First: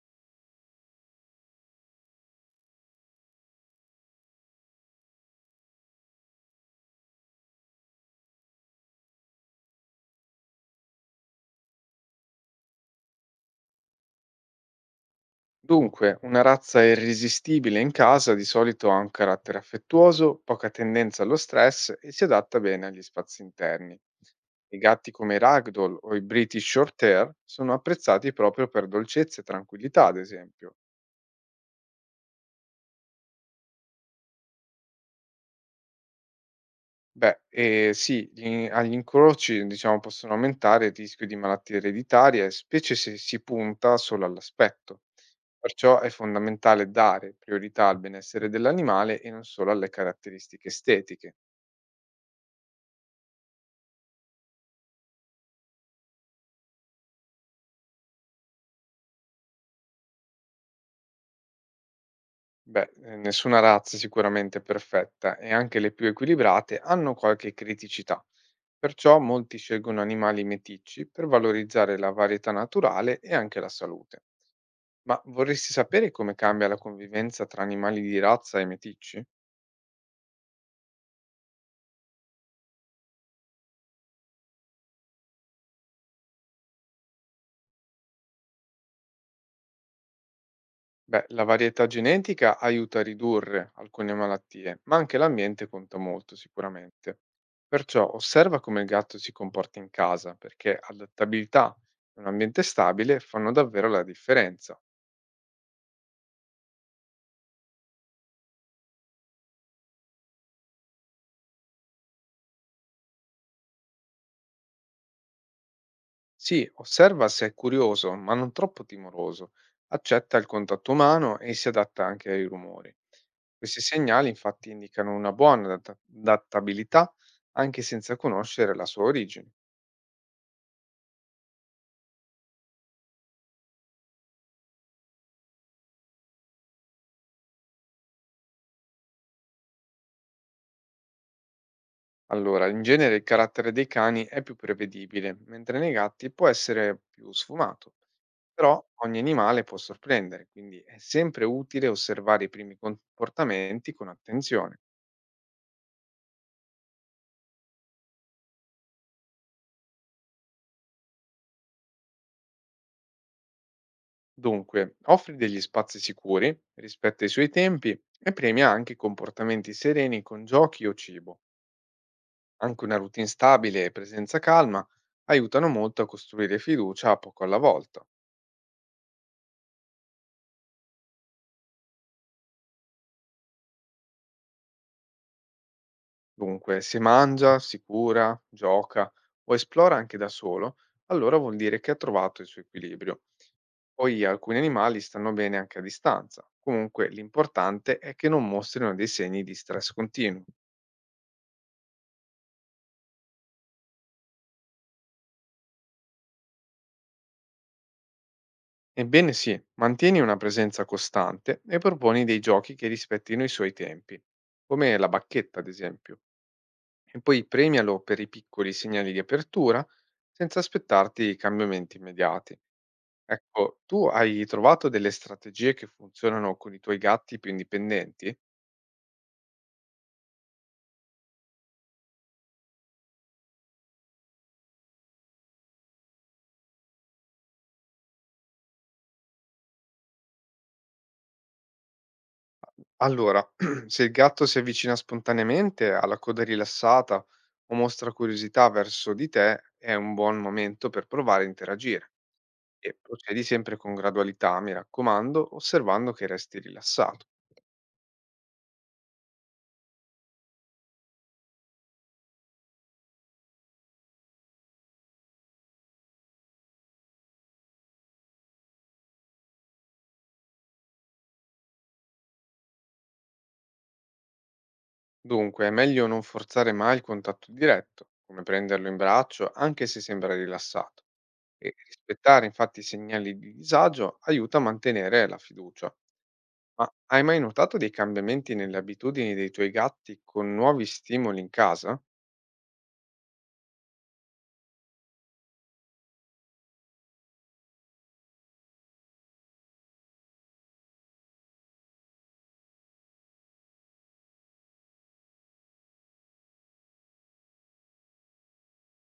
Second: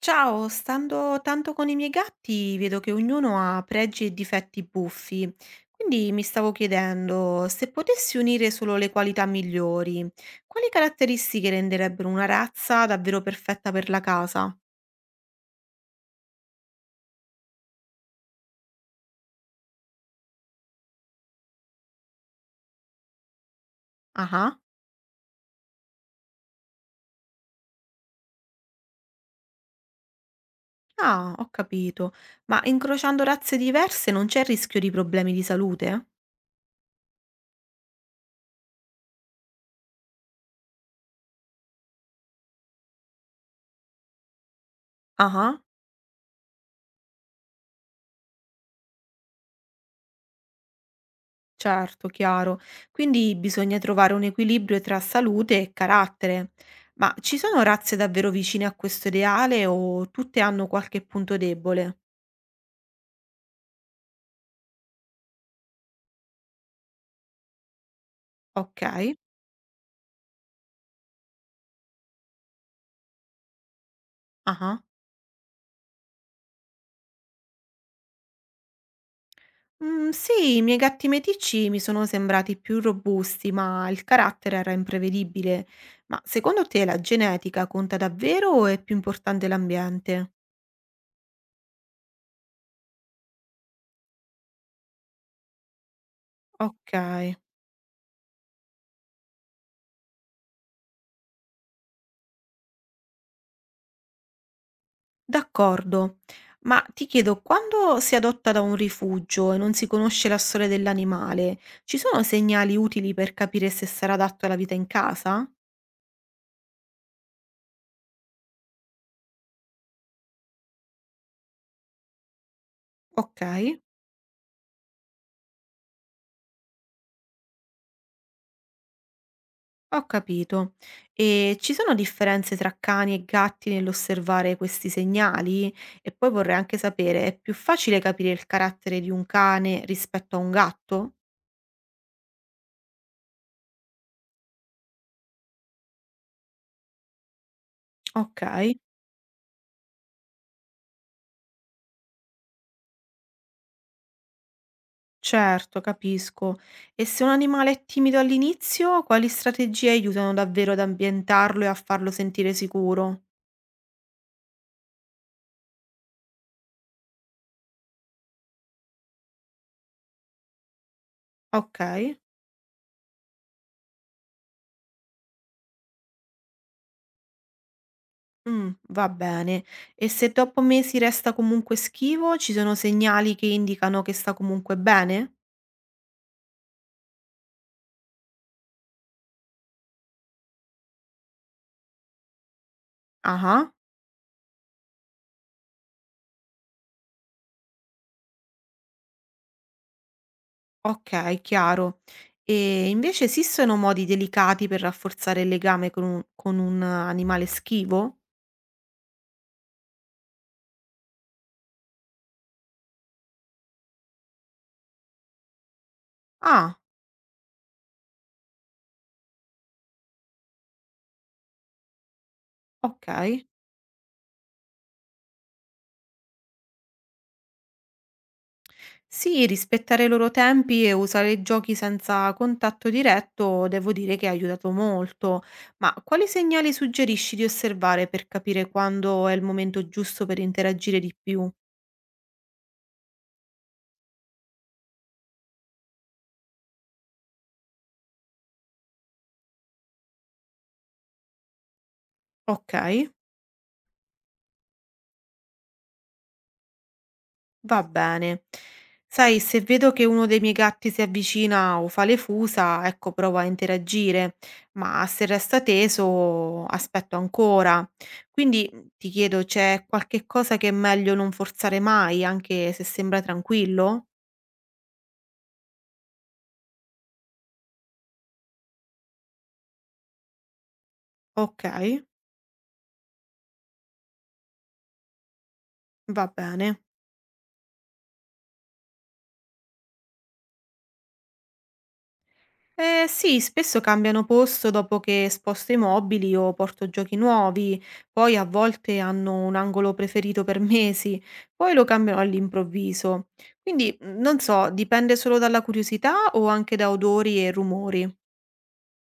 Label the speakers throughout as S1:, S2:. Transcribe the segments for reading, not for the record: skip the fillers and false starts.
S1: Ciao, stando tanto con i miei gatti, vedo che ognuno ha pregi e difetti buffi, quindi mi stavo chiedendo se potessi unire solo le qualità migliori, quali caratteristiche renderebbero una razza davvero perfetta per la casa?
S2: Dunque, una razza irresistibile in casa di solito ha un carattere affettuoso, poca tendenza allo stress e si adatta bene agli spazi interni.
S1: Ah,
S2: I gatti come i Ragdoll o i British Shorthair sono apprezzati proprio per dolcezza e tranquillità, ad esempio.
S1: ah, ho capito, ma incrociando razze diverse non c'è il rischio di problemi di salute?
S2: Beh, e sì, agli incroci, diciamo, possono aumentare il rischio di malattie ereditarie, specie se si punta solo all'aspetto.
S1: Ah.
S2: Perciò è fondamentale dare priorità al benessere dell'animale e non solo alle caratteristiche estetiche.
S1: Certo, chiaro. Quindi bisogna trovare un equilibrio tra salute e carattere. Ma ci sono razze davvero vicine a questo ideale o tutte hanno qualche punto debole?
S2: Beh, nessuna razza è sicuramente perfetta e anche le più equilibrate hanno qualche criticità.
S1: Ok.
S2: Perciò molti scelgono animali meticci per valorizzare la varietà naturale e anche la salute.
S1: Ah.
S2: Ma vorresti sapere come cambia la convivenza tra animali di razza e meticci?
S1: Mm, sì, i miei gatti meticci mi sono sembrati più robusti, ma il carattere era imprevedibile. Ma secondo te la genetica conta davvero o è più importante l'ambiente?
S2: Beh, la varietà genetica aiuta a ridurre alcune malattie, ma anche l'ambiente conta molto
S1: Ok.
S2: sicuramente. Perciò osserva come il gatto si comporta in casa, perché adattabilità e un ambiente stabile fanno davvero la differenza.
S1: D'accordo, ma ti chiedo, quando si adotta da un rifugio e non si conosce la storia dell'animale, ci sono segnali utili per capire se sarà adatto alla vita in casa?
S2: Sì, osserva se è curioso, ma non troppo timoroso, accetta il contatto umano e si adatta anche ai rumori.
S1: Ok,
S2: Questi segnali infatti indicano una buona adattabilità anche senza conoscere la sua origine.
S1: ho capito. E ci sono differenze tra cani e gatti nell'osservare questi segnali? E poi vorrei anche sapere, è più facile capire il carattere di un cane rispetto a un gatto?
S2: Allora, in genere il carattere dei cani è più prevedibile, mentre nei gatti può essere più sfumato.
S1: Ok.
S2: Però ogni animale può sorprendere, quindi è sempre utile osservare i primi comportamenti con attenzione.
S1: Certo, capisco. E se un animale è timido all'inizio, quali strategie aiutano davvero ad ambientarlo e a farlo sentire sicuro?
S2: Dunque, offri degli spazi sicuri, rispetta i suoi tempi e premia anche i comportamenti sereni con giochi o cibo.
S1: Ok,
S2: Anche una routine stabile e presenza calma aiutano molto a costruire fiducia poco alla volta.
S1: mm, va bene. E se dopo mesi resta comunque schivo, ci sono segnali che indicano che sta comunque bene?
S2: Dunque, se mangia, si cura, gioca o esplora anche da solo, allora vuol dire che ha trovato il suo equilibrio.
S1: Ah,
S2: Poi alcuni animali stanno bene anche a distanza. Comunque l'importante è che non mostrino dei segni di stress continuo.
S1: ok, chiaro. E invece esistono modi delicati per rafforzare il legame con un animale schivo?
S2: Ebbene sì, mantieni una presenza costante e proponi dei giochi che rispettino i suoi tempi, come la bacchetta ad esempio,
S1: Ah,
S2: e poi premialo per i piccoli segnali di apertura senza aspettarti cambiamenti immediati.
S1: ok.
S2: Ecco, tu hai trovato delle strategie che funzionano con i tuoi gatti più indipendenti?
S1: Sì, rispettare i loro tempi e usare giochi senza contatto diretto devo dire che ha aiutato molto. Ma quali segnali suggerisci di osservare per capire quando è il momento giusto per interagire di più?
S2: Allora, se il gatto si avvicina spontaneamente, ha la coda rilassata o mostra curiosità verso di te, è un buon momento per provare a interagire.
S1: Ok.
S2: E procedi sempre con gradualità, mi raccomando, osservando che resti rilassato.
S1: Va bene. Sai, se vedo che uno dei miei gatti si avvicina o fa le fusa, ecco, provo a interagire, ma se resta teso, aspetto ancora. Quindi ti chiedo, c'è qualche cosa che è meglio non forzare mai, anche se sembra tranquillo?
S2: Dunque, è meglio non forzare mai il contatto diretto, come prenderlo in braccio, anche se sembra rilassato.
S1: Ok,
S2: E rispettare infatti i segnali di disagio aiuta a mantenere la fiducia.
S1: va bene.
S2: Ma hai mai notato dei cambiamenti nelle abitudini dei tuoi gatti con nuovi stimoli in casa?
S1: Eh sì, spesso cambiano posto dopo che sposto i mobili o porto giochi nuovi, poi a volte hanno un angolo preferito per mesi, poi lo cambiano all'improvviso. Quindi non so, dipende solo dalla curiosità o anche da odori e rumori.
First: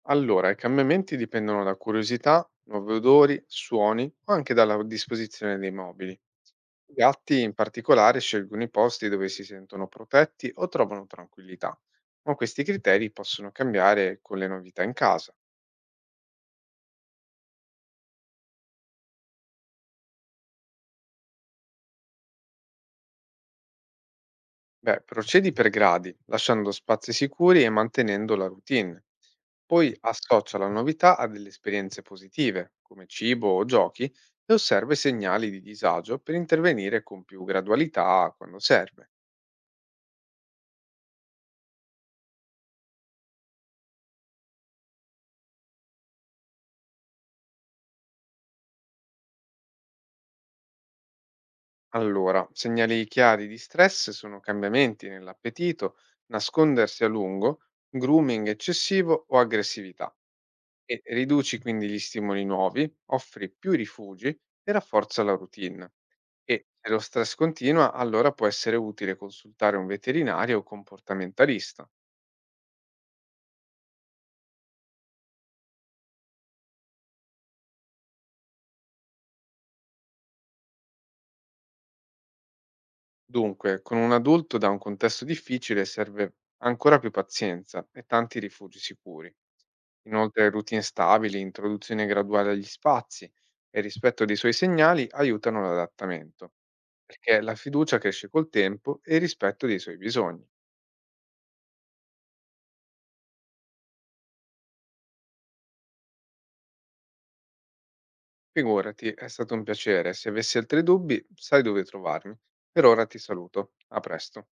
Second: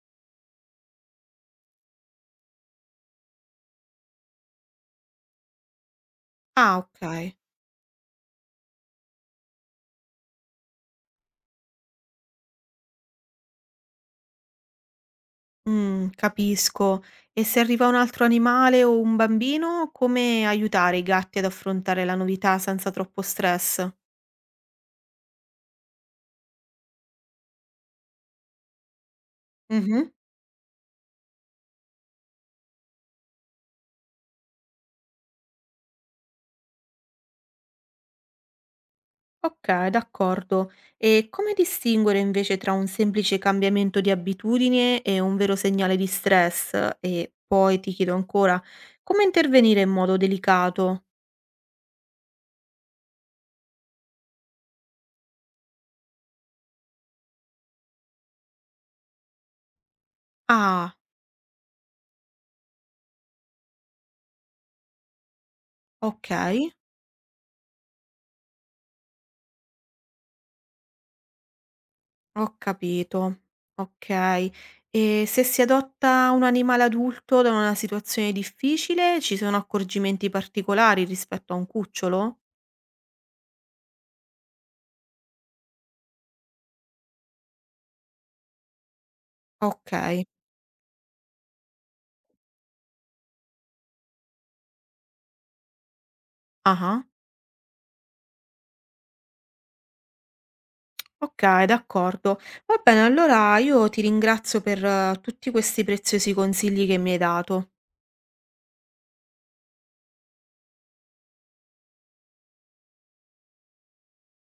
S2: Allora, i cambiamenti dipendono da curiosità, nuovi odori, suoni o anche dalla disposizione dei mobili. I
S1: Ah, ok.
S2: gatti in particolare scelgono i posti dove si sentono protetti o trovano tranquillità, ma questi criteri possono cambiare con le novità in casa.
S1: Mm, capisco. E se arriva un altro animale o un bambino, come aiutare i gatti ad affrontare la novità senza troppo stress?
S2: Beh, procedi per gradi, lasciando spazi sicuri e mantenendo la routine. Poi associa la novità a delle esperienze positive, come cibo o giochi, e osserva i segnali di disagio per intervenire con più gradualità quando serve.
S1: Okay, d'accordo. E come distinguere invece tra un semplice cambiamento di abitudine e un vero segnale di stress? E poi ti chiedo ancora, come intervenire in modo delicato?
S2: Allora, segnali chiari di stress sono cambiamenti nell'appetito, nascondersi a lungo, grooming eccessivo o aggressività.
S1: Ah,
S2: E riduci quindi gli stimoli nuovi, offri più rifugi e rafforza la routine. E
S1: okay,
S2: se lo stress continua, allora può essere utile consultare un veterinario o comportamentalista.
S1: ho capito. Okay. E se si adotta un animale adulto da una situazione difficile, ci sono accorgimenti particolari rispetto a un cucciolo?
S2: Dunque, con un adulto da un contesto difficile serve ancora più pazienza e tanti rifugi sicuri.
S1: Okay.
S2: Inoltre, routine stabili, introduzione graduale agli spazi e rispetto dei suoi segnali aiutano l'adattamento,
S1: Ah-ah.
S2: perché la fiducia cresce col tempo e il rispetto dei suoi bisogni.
S1: Okay, d'accordo. Va bene, allora io ti ringrazio per tutti questi preziosi consigli che mi hai dato.
S2: Figurati, è stato un piacere. Se avessi altri dubbi, sai dove trovarmi. Per ora ti saluto. A presto.